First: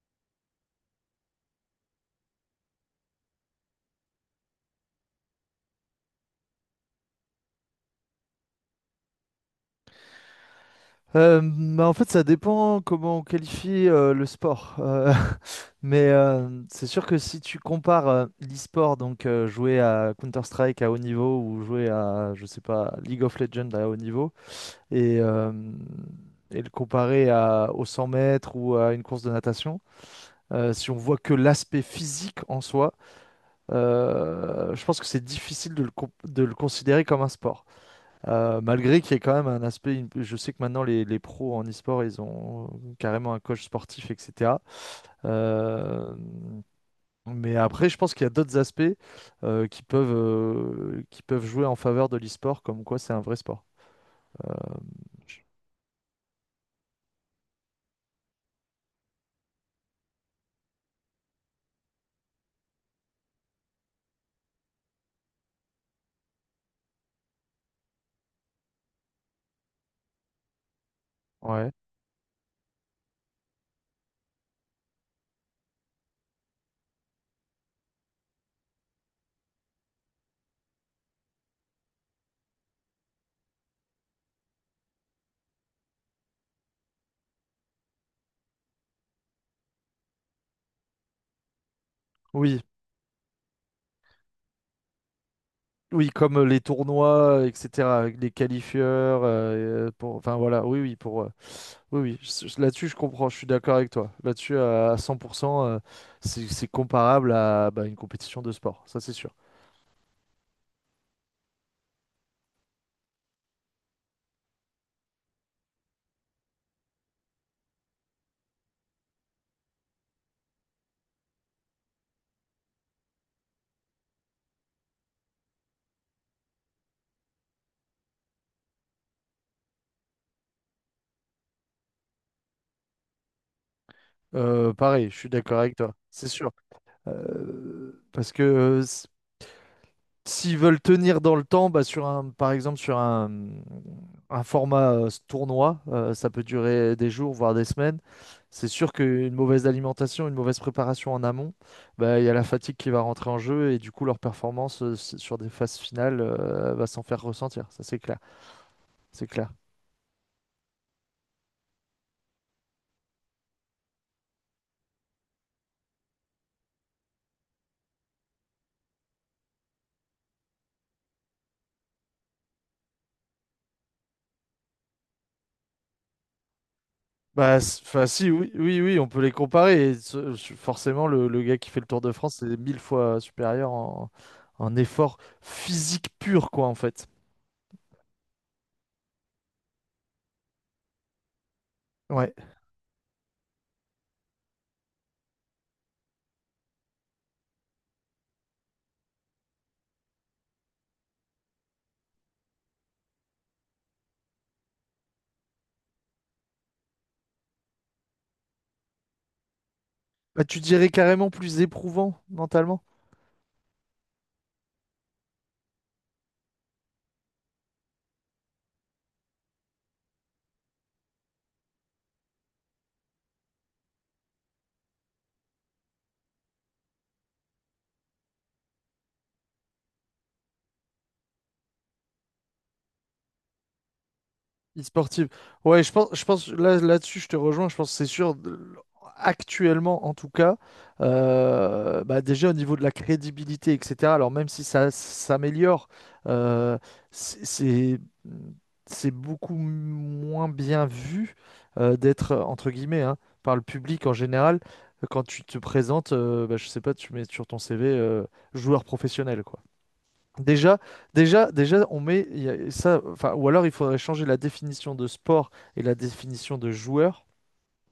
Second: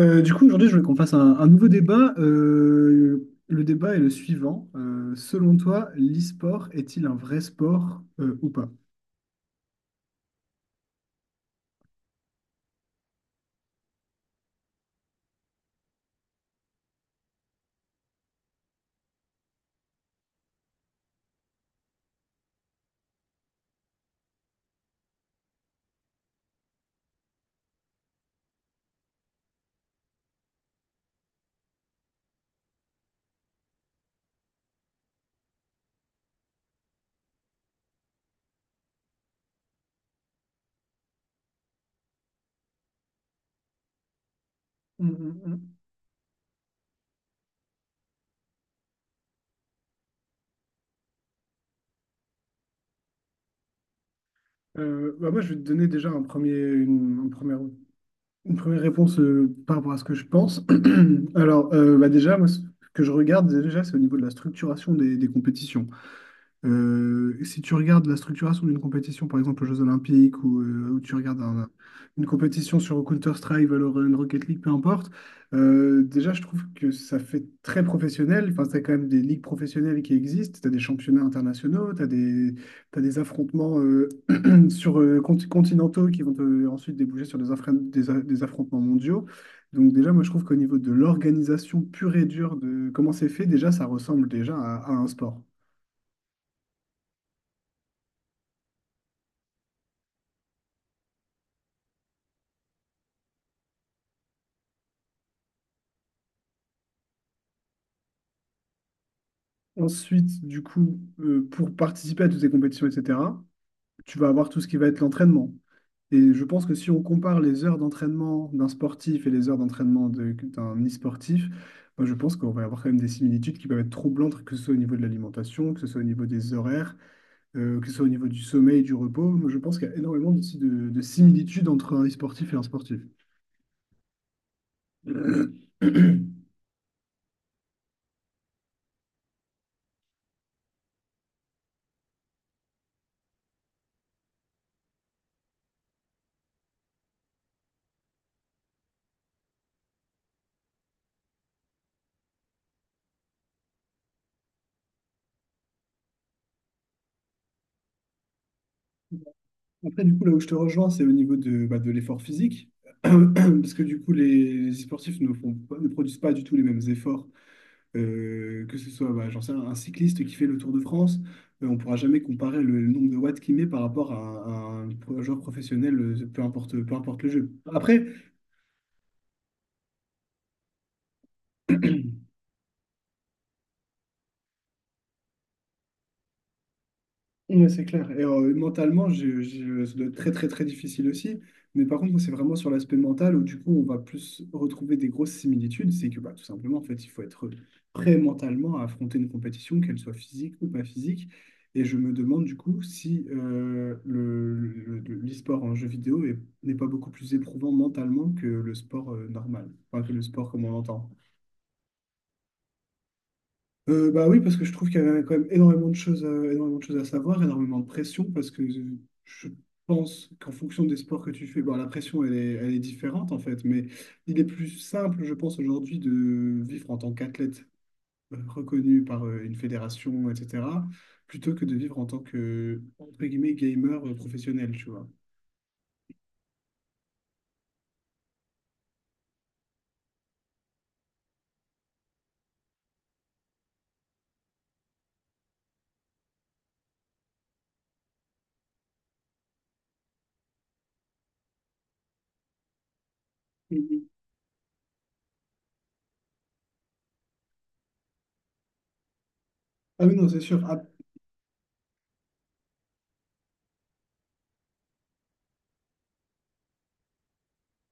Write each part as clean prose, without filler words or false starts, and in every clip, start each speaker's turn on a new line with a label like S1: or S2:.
S1: Aujourd'hui, je voulais qu'on fasse un nouveau débat. Le débat est le suivant. Selon toi, l'e-sport est-il un vrai sport ou pas?
S2: Bah, en fait, ça dépend comment on qualifie le sport. Mais c'est sûr que si tu compares l'e-sport, donc jouer à Counter-Strike à haut niveau ou jouer à, je sais pas, League of Legends à haut niveau, et, euh, et le comparer aux 100 mètres ou à une course de natation, si on voit que l'aspect physique en soi, je pense que c'est difficile de le considérer comme un sport. Malgré qu'il y ait quand même un aspect, je sais que maintenant les pros en e-sport, ils ont carrément un coach sportif, etc.
S1: Mm, mm, mm.
S2: Euh, mais après, je pense qu'il y a d'autres aspects qui peuvent jouer en faveur de l'e-sport, comme quoi c'est un vrai sport.
S1: Moi, je vais te donner déjà une première réponse par rapport à ce que je pense. Déjà, moi, ce que je regarde déjà, c'est au niveau de la structuration des compétitions. Si tu regardes la structuration d'une compétition, par exemple aux Jeux Olympiques, ou tu regardes
S2: Ouais.
S1: une compétition sur Counter-Strike, Valorant, Rocket League, peu importe, déjà je trouve que ça fait très professionnel. Enfin, c'est quand même des ligues professionnelles qui existent. Tu as des championnats internationaux, t'as des affrontements sur continentaux qui vont ensuite déboucher sur des, affren- des a- des affrontements mondiaux. Donc déjà, moi je trouve qu'au niveau de l'organisation pure et dure
S2: Oui,
S1: de comment c'est fait, déjà ça ressemble déjà à un sport.
S2: oui, comme les tournois, etc., avec les qualifieurs, pour, enfin voilà, oui, oui, pour, oui, oui, là-dessus je comprends, je suis d'accord avec toi. Là-dessus, à 100%, c'est comparable à bah, une compétition de sport, ça c'est sûr.
S1: Ensuite, pour participer à toutes ces compétitions, etc., tu vas avoir tout ce qui va être l'entraînement. Et je pense que si on compare les heures d'entraînement d'un sportif et les heures d'entraînement d'un e-sportif, moi, je pense qu'on va avoir quand même des similitudes qui peuvent être troublantes, que ce soit au niveau de l'alimentation, que ce soit au niveau des horaires, que ce soit au niveau du sommeil, du repos. Moi, je pense qu'il y a énormément de similitudes entre un e-sportif et un sportif.
S2: Pareil, je suis d'accord avec toi, c'est sûr. Euh, Parce que s'ils veulent tenir dans le temps, bah, sur un, par exemple sur un format tournoi, ça peut durer des jours, voire des semaines. C'est sûr qu'une mauvaise alimentation, une mauvaise préparation en amont, bah, il y a la fatigue qui va rentrer en jeu et du coup leur performance sur des phases finales va s'en faire ressentir. Ça, c'est clair. C'est clair.
S1: Après, du coup, là où je te rejoins, c'est au niveau de, bah, de l'effort physique. Parce que du coup, les sportifs ne produisent pas du tout les mêmes efforts. Que ce soit, bah, j'en sais rien, un cycliste qui fait le Tour de France, on ne pourra jamais comparer le nombre de watts qu'il met par rapport à, un joueur professionnel, peu importe le jeu.
S2: Bah,
S1: Après,
S2: enfin, si, oui, oui, oui, on peut les comparer. Et forcément, le gars qui fait le Tour de France, c'est mille fois supérieur en effort physique pur, quoi, en fait.
S1: ouais, c'est clair. Et mentalement, ça doit être très, très, très difficile aussi. Mais par contre, c'est
S2: Ouais.
S1: vraiment sur l'aspect mental où, du coup, on va plus retrouver des grosses similitudes. C'est que, bah, tout simplement, en fait, il faut être prêt mentalement à affronter une compétition, qu'elle soit physique ou pas physique. Et je me demande, du coup, si l'e-sport en jeu vidéo n'est pas beaucoup plus éprouvant mentalement que le sport normal, enfin, que le
S2: Bah,
S1: sport
S2: tu
S1: comme on
S2: dirais
S1: l'entend.
S2: carrément plus éprouvant mentalement,
S1: Bah oui, parce que je trouve qu'il y avait quand même énormément de choses à, énormément de choses à savoir, énormément de pression, parce que je pense qu'en fonction des sports que tu fais, bon, la pression, elle est différente en fait, mais il est plus simple, je pense, aujourd'hui de vivre en tant qu'athlète reconnu par une fédération, etc., plutôt que de vivre en tant que, entre guillemets, gamer professionnel, tu vois.
S2: e-sportive. Ouais, je pense là-dessus, je te rejoins. Je pense que c'est sûr. Actuellement en tout cas, bah, déjà au niveau de la crédibilité, etc. Alors même si ça s'améliore, euh, c'est c'est- c'est beaucoup moins bien vu d'être, entre guillemets, hein, par le public
S1: Mhm.
S2: en général, quand tu te présentes, bah, je sais pas, tu mets sur ton CV joueur professionnel, quoi.
S1: Ah oui, non, c'est sûr.
S2: Déjà,
S1: Ah,
S2: déjà, on met ça, enfin, ou alors il faudrait changer la définition de sport et la définition de joueur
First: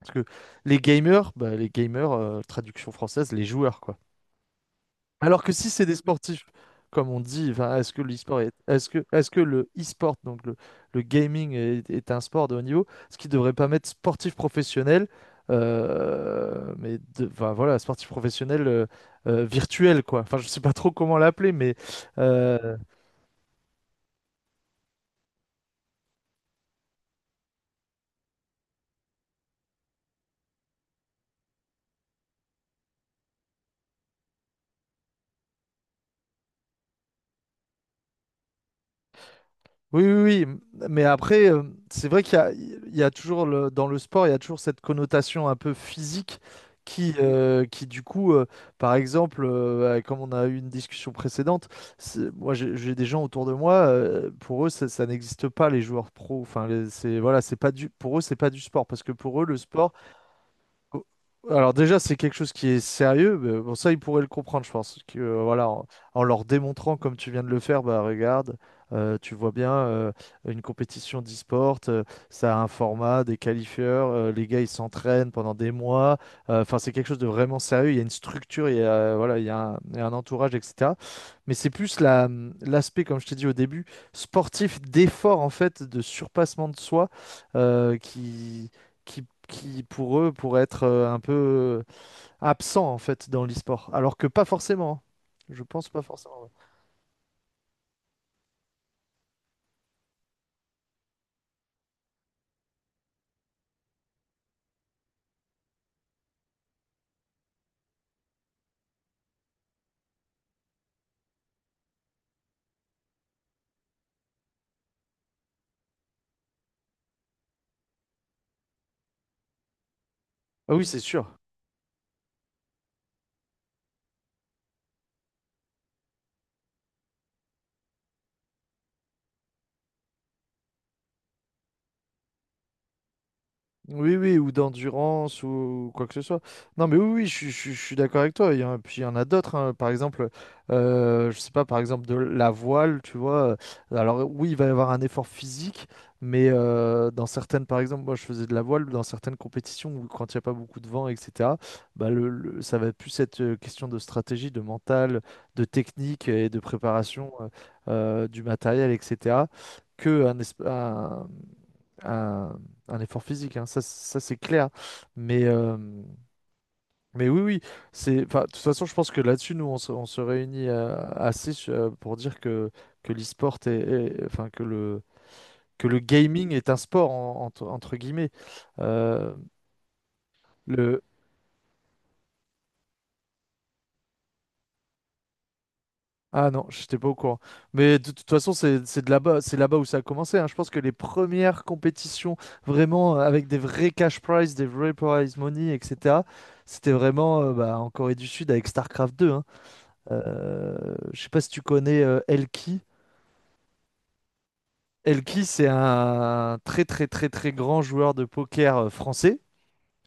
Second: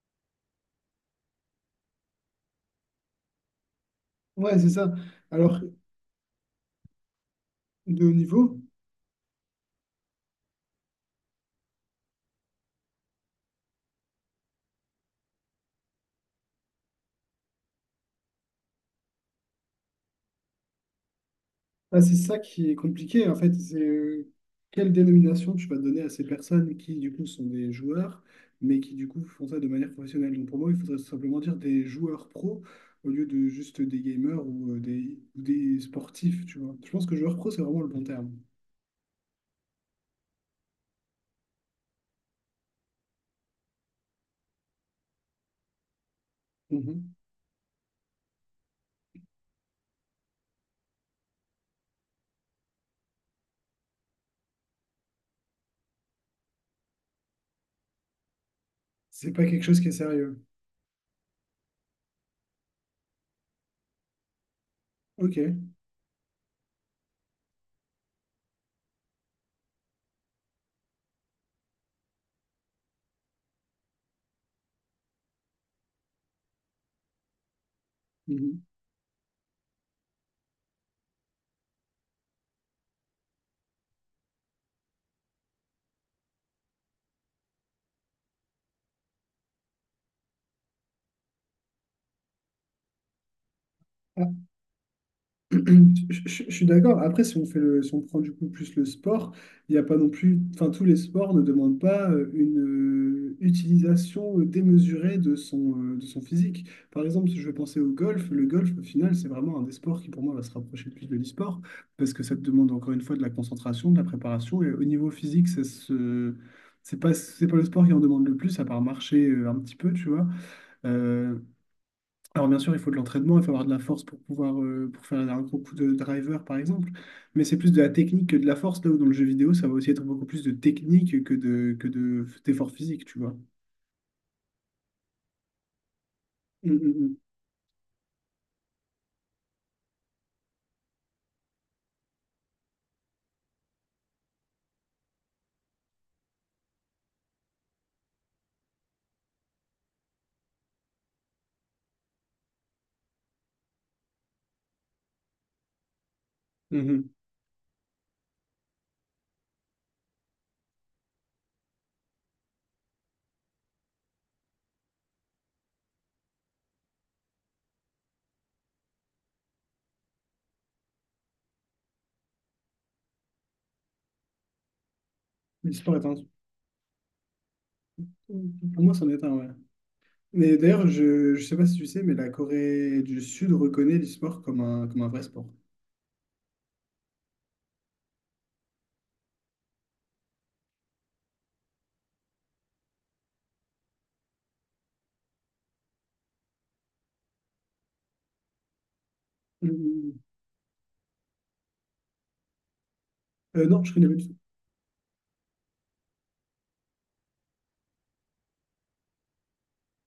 S2: parce que les gamers, bah, les gamers, traduction française, les joueurs, quoi.
S1: ouais, c'est ça.
S2: Alors que
S1: Alors,
S2: si c'est des sportifs, comme on dit, enfin, est-ce que
S1: de haut
S2: l'e-sport
S1: niveau.
S2: est-ce que le e-sport, donc le gaming, est un sport de haut niveau? Ce qui devrait pas mettre sportif professionnel, mais enfin, voilà, sportif professionnel virtuel, quoi. Enfin, je sais pas trop comment l'appeler, mais
S1: Ah, c'est ça qui est
S2: euh,
S1: compliqué, en fait, c'est quelle dénomination tu vas donner à ces personnes qui, du coup, sont des joueurs, mais qui, du coup, font ça de manière professionnelle. Donc, pour moi, il faudrait simplement dire des joueurs pro au lieu de juste des gamers ou ou des sportifs, tu vois. Je pense que joueur pro, c'est vraiment le bon terme.
S2: oui, oui, oui. Mais après, c'est vrai qu'il y a toujours dans le sport, il y a toujours cette connotation un peu physique
S1: Mhm.
S2: qui du coup, par exemple, comme on a eu une discussion précédente, moi j'ai des gens autour de moi, pour eux ça, ça n'existe pas les joueurs pros. Enfin, c'est voilà, c'est pas du, pour eux c'est pas du sport parce que
S1: C'est
S2: pour
S1: pas
S2: eux le
S1: quelque chose qui est
S2: sport.
S1: sérieux.
S2: Oh, alors déjà, c'est quelque chose qui est sérieux. Mais bon, ça, ils pourraient le comprendre, je pense. Que,
S1: Ok.
S2: voilà, en leur démontrant, comme tu viens de le faire, bah regarde, tu vois bien, une compétition d'e-sport, ça a un format, des qualifieurs, les gars, ils s'entraînent pendant des mois. Enfin, c'est quelque chose de vraiment sérieux. Il y a une
S1: Mhm.
S2: structure, il y a, voilà, il y a un entourage, etc. Mais c'est plus l'aspect, comme je t'ai dit au début, sportif, d'effort, en fait, de surpassement de soi, euh, qui qui, pour eux, pourraient être un peu absents, en fait, dans l'e-sport. Alors que pas forcément, hein. Je pense pas forcément, ouais.
S1: Je suis d'accord. Après, si on prend du coup plus le sport, il n'y a pas non plus. Enfin, tous les sports ne demandent pas une utilisation démesurée de son physique. Par exemple, si je veux penser au golf, le golf, au final, c'est vraiment un des sports qui, pour moi, va se rapprocher le plus de l'e-sport parce que ça te demande encore une fois de la concentration, de la préparation. Et au niveau physique, ça se. C'est pas le sport qui en demande le plus, à part marcher un petit peu, tu vois.
S2: Ah oui, c'est sûr.
S1: Euh, alors bien sûr, il faut de l'entraînement, il faut avoir de la force pour pouvoir pour faire un gros coup de driver par exemple, mais c'est plus de la technique que de la force là où dans le jeu vidéo, ça va aussi être beaucoup plus de technique que de d'effort physique, tu vois.
S2: Oui, oui, ou d'endurance, ou quoi que ce soit.
S1: Mm,
S2: Non, mais oui,
S1: mm,
S2: oui, je suis d'accord avec toi. Puis il y en a d'autres, hein. Par exemple, je sais pas, par exemple, de la voile, tu vois. Alors, oui, il va y avoir un effort physique, mais dans certaines, par exemple, moi, je faisais de la voile, dans certaines compétitions où, quand il n'y a pas beaucoup de vent, etc., bah, ça va plus être question de stratégie, de mental, de technique et de
S1: mm. Mhm.
S2: préparation du matériel, etc., que un, esp- un- un effort physique, hein, ça c'est clair. Mais, euh, mais oui, oui, enfin, de toute façon, je pense que là-dessus, nous, on se réunit assez pour dire que l'e-sport enfin, que le,
S1: Le
S2: que
S1: sport
S2: le
S1: est un-
S2: gaming est un sport, entre guillemets.
S1: Pour moi, c'en est
S2: Euh,
S1: un, ouais. Mais d'ailleurs,
S2: le...
S1: je sais pas si tu sais, mais la Corée du Sud reconnaît l'e-sport comme un vrai sport.
S2: Ah non, je n'étais pas au courant. Mais de, toute façon, c'est de là-bas, c'est là-bas où ça a commencé, hein. Je pense que les premières compétitions, vraiment, avec des vrais cash prizes, des vrais prize money, etc., c'était vraiment bah, en Corée du Sud avec StarCraft deux, hein.
S1: Mm, mm, mm.
S2: Je sais pas si tu connais Elki.
S1: Non, je connais pas du tout.
S2: Elki, c'est un très très très très grand joueur de poker français.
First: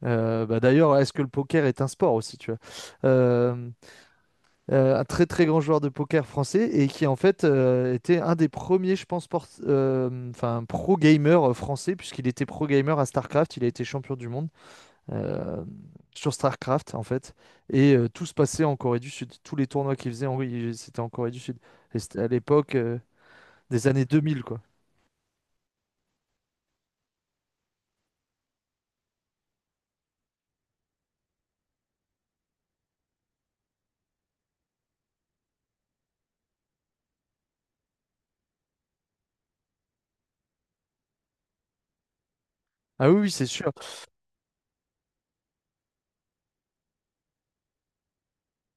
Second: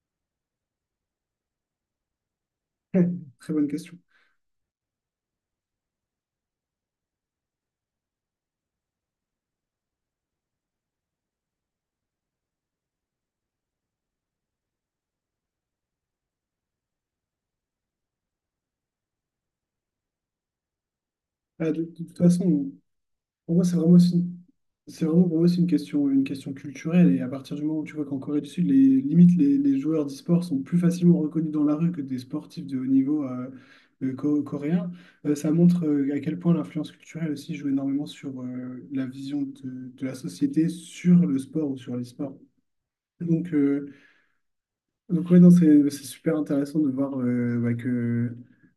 S2: Bah, d'ailleurs, est-ce que le poker est un sport aussi, tu vois?
S1: Très bonne
S2: Euh,
S1: question.
S2: un très très grand joueur de poker français et qui en fait était un des premiers, je pense, enfin pro gamer français puisqu'il était pro gamer à StarCraft, il a été champion du monde euh, sur StarCraft en fait et tout se passait en Corée du Sud, tous les tournois qu'il faisait, en... oui, c'était en Corée du Sud.
S1: Ah, de
S2: Et
S1: toute
S2: c'était à
S1: façon,
S2: l'époque.
S1: pour moi,
S2: Des années 2000, quoi.
S1: c'est vraiment pour moi, c'est une question culturelle. Et à partir du moment où tu vois qu'en Corée du Sud, les limites, les joueurs d'e-sport sont plus facilement reconnus dans la rue que des sportifs de haut niveau coréens, ça montre à quel point l'influence culturelle aussi joue énormément sur la vision de la société sur le sport ou sur l'e-sport.
S2: Ah oui, oui, c'est
S1: Donc,
S2: sûr.
S1: euh, donc, ouais, non, c'est super intéressant de voir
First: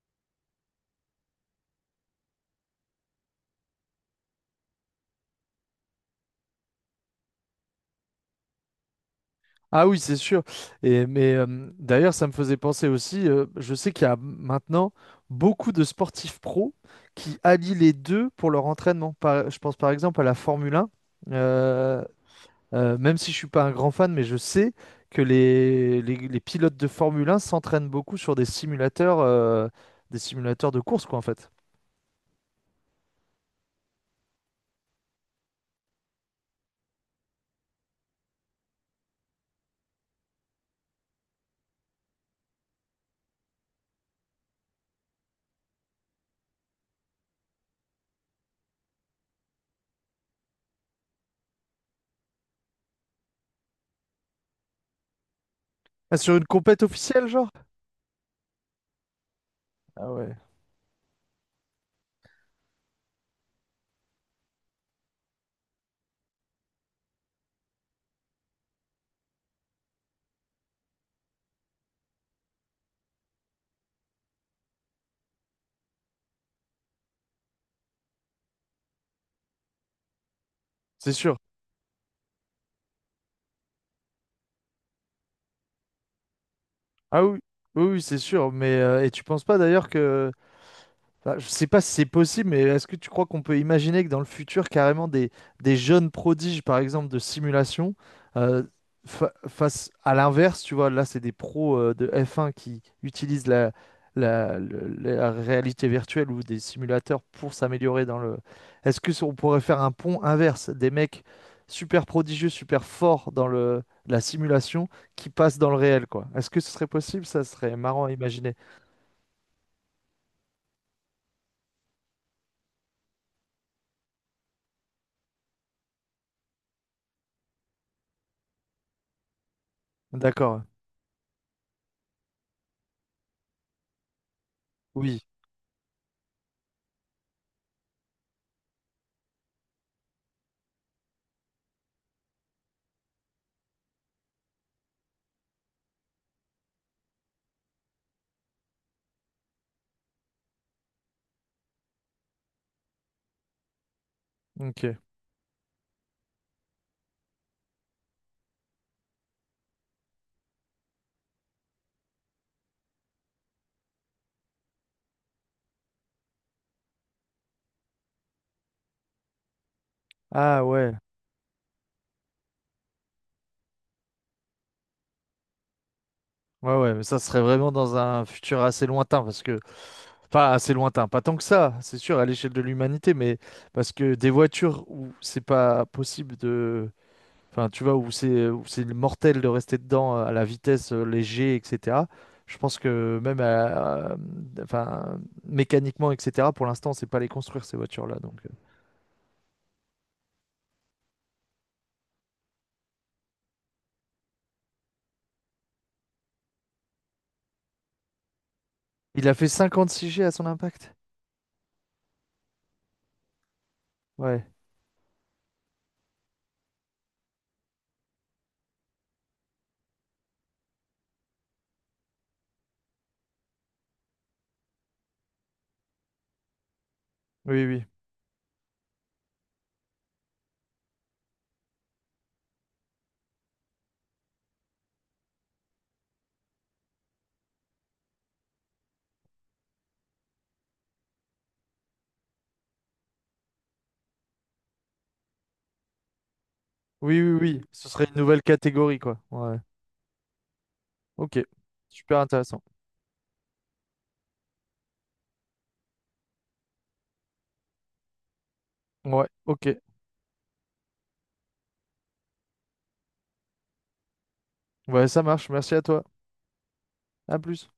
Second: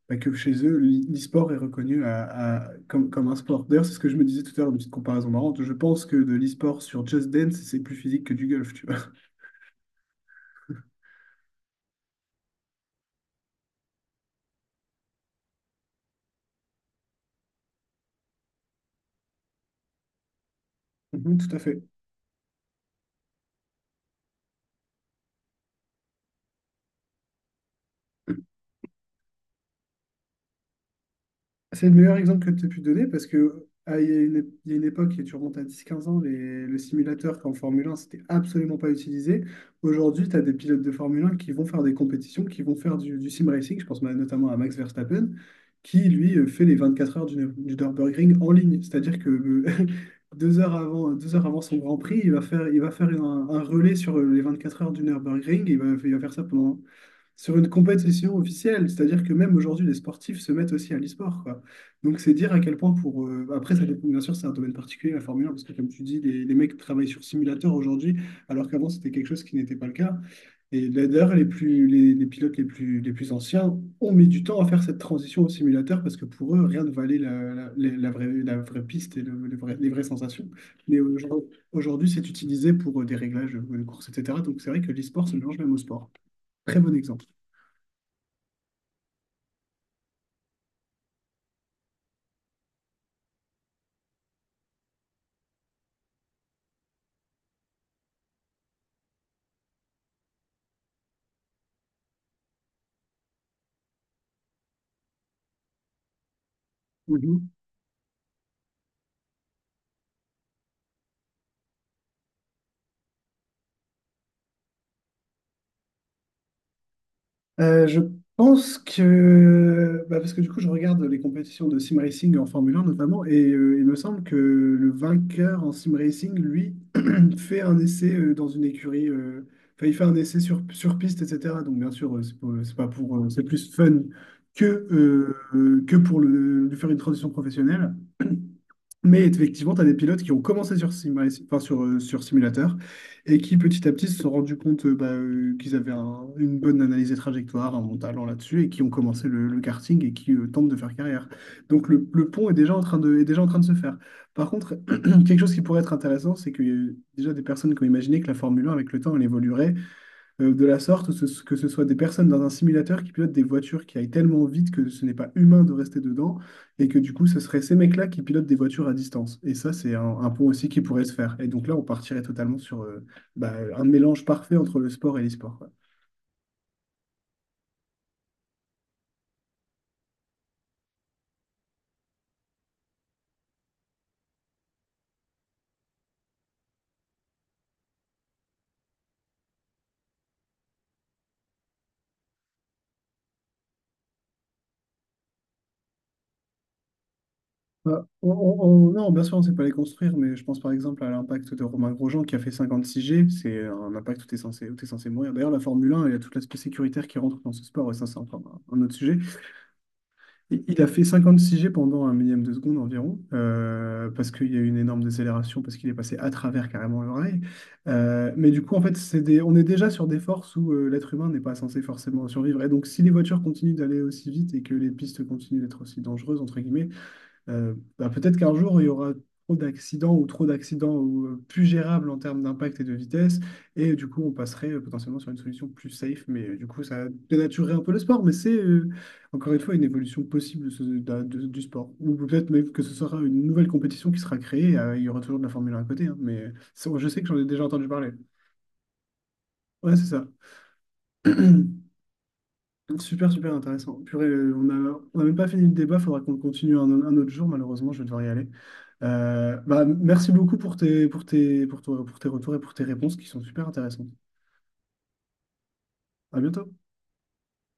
S1: bah, que chez eux, l'e-sport est reconnu comme, comme un sport. D'ailleurs, c'est ce que je me disais tout à l'heure, une petite comparaison marrante. Je pense que de l'e-sport sur Just Dance, c'est plus physique que du golf, tu vois.
S2: Ah oui, c'est sûr. Et mais d'ailleurs, ça me faisait penser aussi. Je sais qu'il y a maintenant beaucoup de sportifs pros qui allient les deux pour leur entraînement. Je pense par exemple à la Formule 1.
S1: Mhm, tout à fait.
S2: Euh, Même si je suis pas un grand fan, mais je sais que les pilotes de Formule 1 s'entraînent beaucoup sur des simulateurs de course, quoi, en fait.
S1: C'est le meilleur exemple que tu as pu donner parce que ah, il y a une époque, et tu remontes à 10-15 ans, le simulateur qu'en Formule 1, c'était absolument pas utilisé. Aujourd'hui, tu as des pilotes de Formule 1 qui vont faire des compétitions, qui vont faire du sim racing. Je pense notamment à Max Verstappen, qui lui fait les 24 heures du Nürburgring en ligne. C'est-à-dire que deux heures avant son Grand Prix, il va faire un relais sur les 24 heures du Nürburgring. Il
S2: Ah,
S1: va faire
S2: sur
S1: ça
S2: une
S1: pendant
S2: compète officielle, genre?
S1: sur une compétition officielle. C'est-à-dire que même aujourd'hui, les
S2: Ah ouais,
S1: sportifs se mettent aussi à l'e-sport, quoi. Donc, c'est dire à quel point pour... Après, ça dépend, bien sûr, c'est un domaine particulier, la Formule 1, parce que comme tu dis, les mecs travaillent sur simulateur aujourd'hui, alors qu'avant, c'était quelque chose qui n'était pas le cas. Et là, d'ailleurs, les pilotes les plus anciens ont mis du temps à faire cette transition au simulateur, parce que pour eux, rien ne valait la vraie piste et les vraies sensations. Mais
S2: c'est sûr.
S1: aujourd'hui, c'est utilisé pour des réglages de course, etc. Donc, c'est vrai que l'e-sport se mélange même au sport. Très bon
S2: Ah
S1: exemple.
S2: oui, oui, oui, c'est sûr. Mais et tu penses pas d'ailleurs que, enfin, je sais pas si c'est possible, mais est-ce que tu crois qu'on peut imaginer que dans le futur, carrément, des jeunes prodiges, par exemple, de simulation, euh, face à l'inverse, tu vois, là, c'est des pros de F1 qui utilisent la réalité virtuelle ou des simulateurs pour s'améliorer dans le... Est-ce que si on pourrait faire un pont inverse, des mecs super prodigieux, super forts dans la simulation qui passent dans le réel, quoi? Est-ce que ce serait possible? Ça serait
S1: Je
S2: marrant à imaginer.
S1: pense que, bah, parce que du coup, je regarde les compétitions de sim racing en Formule 1 notamment, et il me semble que le vainqueur en sim racing, lui, fait un essai dans une écurie, enfin, il fait un essai
S2: D'accord.
S1: sur piste, etc. Donc, bien sûr, c'est pas pour, c'est plus fun que,
S2: Oui,
S1: que pour lui faire une transition professionnelle. Mais effectivement, tu as des pilotes qui ont commencé sur, Sim enfin, sur simulateur et qui petit à petit se sont rendus compte qu'ils avaient une bonne analyse des trajectoires, un bon talent là-dessus et qui ont commencé le karting et qui tentent de faire carrière. Donc le pont est déjà en train est déjà en train de se faire. Par contre,
S2: ok.
S1: quelque chose qui pourrait être intéressant, c'est qu'il y a eu déjà des personnes qui ont imaginé que la Formule 1 avec le temps, elle évoluerait de la sorte, que ce soit des personnes dans un simulateur qui pilotent des voitures qui aillent tellement vite que ce n'est pas humain de rester dedans, et que du coup, ce serait ces mecs-là qui pilotent des voitures à distance. Et ça, c'est un pont
S2: Ah
S1: aussi qui
S2: ouais,
S1: pourrait se faire. Et donc là, on partirait totalement sur bah, un mélange parfait entre le sport et l'e-sport. Quoi.
S2: ouais, ouais, mais ça serait vraiment dans un futur assez lointain, parce que, enfin, assez lointain, pas tant que ça, c'est sûr, à l'échelle de l'humanité, mais parce que des voitures où c'est pas possible de, enfin, tu vois, où c'est mortel de rester dedans à la vitesse les G, etc. Je pense que même, enfin, mécaniquement, etc. Pour l'instant, on sait pas les construire ces
S1: Bah,
S2: voitures-là, donc.
S1: non, bien sûr, on ne sait pas les construire, mais je pense par exemple à l'impact de Romain Grosjean qui a fait 56 G. C'est un impact où tu es censé, où t'es censé mourir. D'ailleurs, la Formule 1, il y a tout l'aspect sécuritaire qui rentre dans ce sport, et ça, c'est encore un autre sujet.
S2: Il a fait 56 G à son
S1: Il a
S2: impact.
S1: fait 56 G pendant un millième de seconde environ, parce
S2: Ouais,
S1: qu'il y a eu une énorme décélération, parce qu'il est passé à travers carrément l'oreille. Mais du coup, en fait, on est déjà sur des forces où l'être humain n'est pas censé forcément survivre. Et donc, si les voitures continuent d'aller aussi vite et que les pistes continuent d'être aussi dangereuses, entre guillemets,
S2: oui, oui,
S1: bah, peut-être qu'un jour, il y aura trop d'accidents ou, plus gérables en termes d'impact et de vitesse. Et du coup, on passerait potentiellement sur une solution plus safe. Mais du coup, ça dénaturerait un peu le sport. Mais encore une fois, une évolution possible de du sport. Ou peut-être même que ce sera une nouvelle compétition qui sera créée. Il y aura toujours de la Formule 1 à côté. Hein, mais je sais
S2: oui,
S1: que j'en
S2: oui,
S1: ai
S2: oui.
S1: déjà entendu
S2: Ce serait
S1: parler.
S2: une nouvelle catégorie, quoi. Ouais.
S1: Ouais, c'est ça.
S2: Ok, super intéressant.
S1: Super, super intéressant. Purée, on a même pas fini le débat, faudra qu'on le continue un autre jour, malheureusement, je vais devoir y aller.
S2: Ouais, ok.
S1: Merci beaucoup pour tes retours et pour tes réponses qui sont super intéressantes.
S2: Ouais, ça marche. Merci à toi.
S1: À bientôt.
S2: À plus.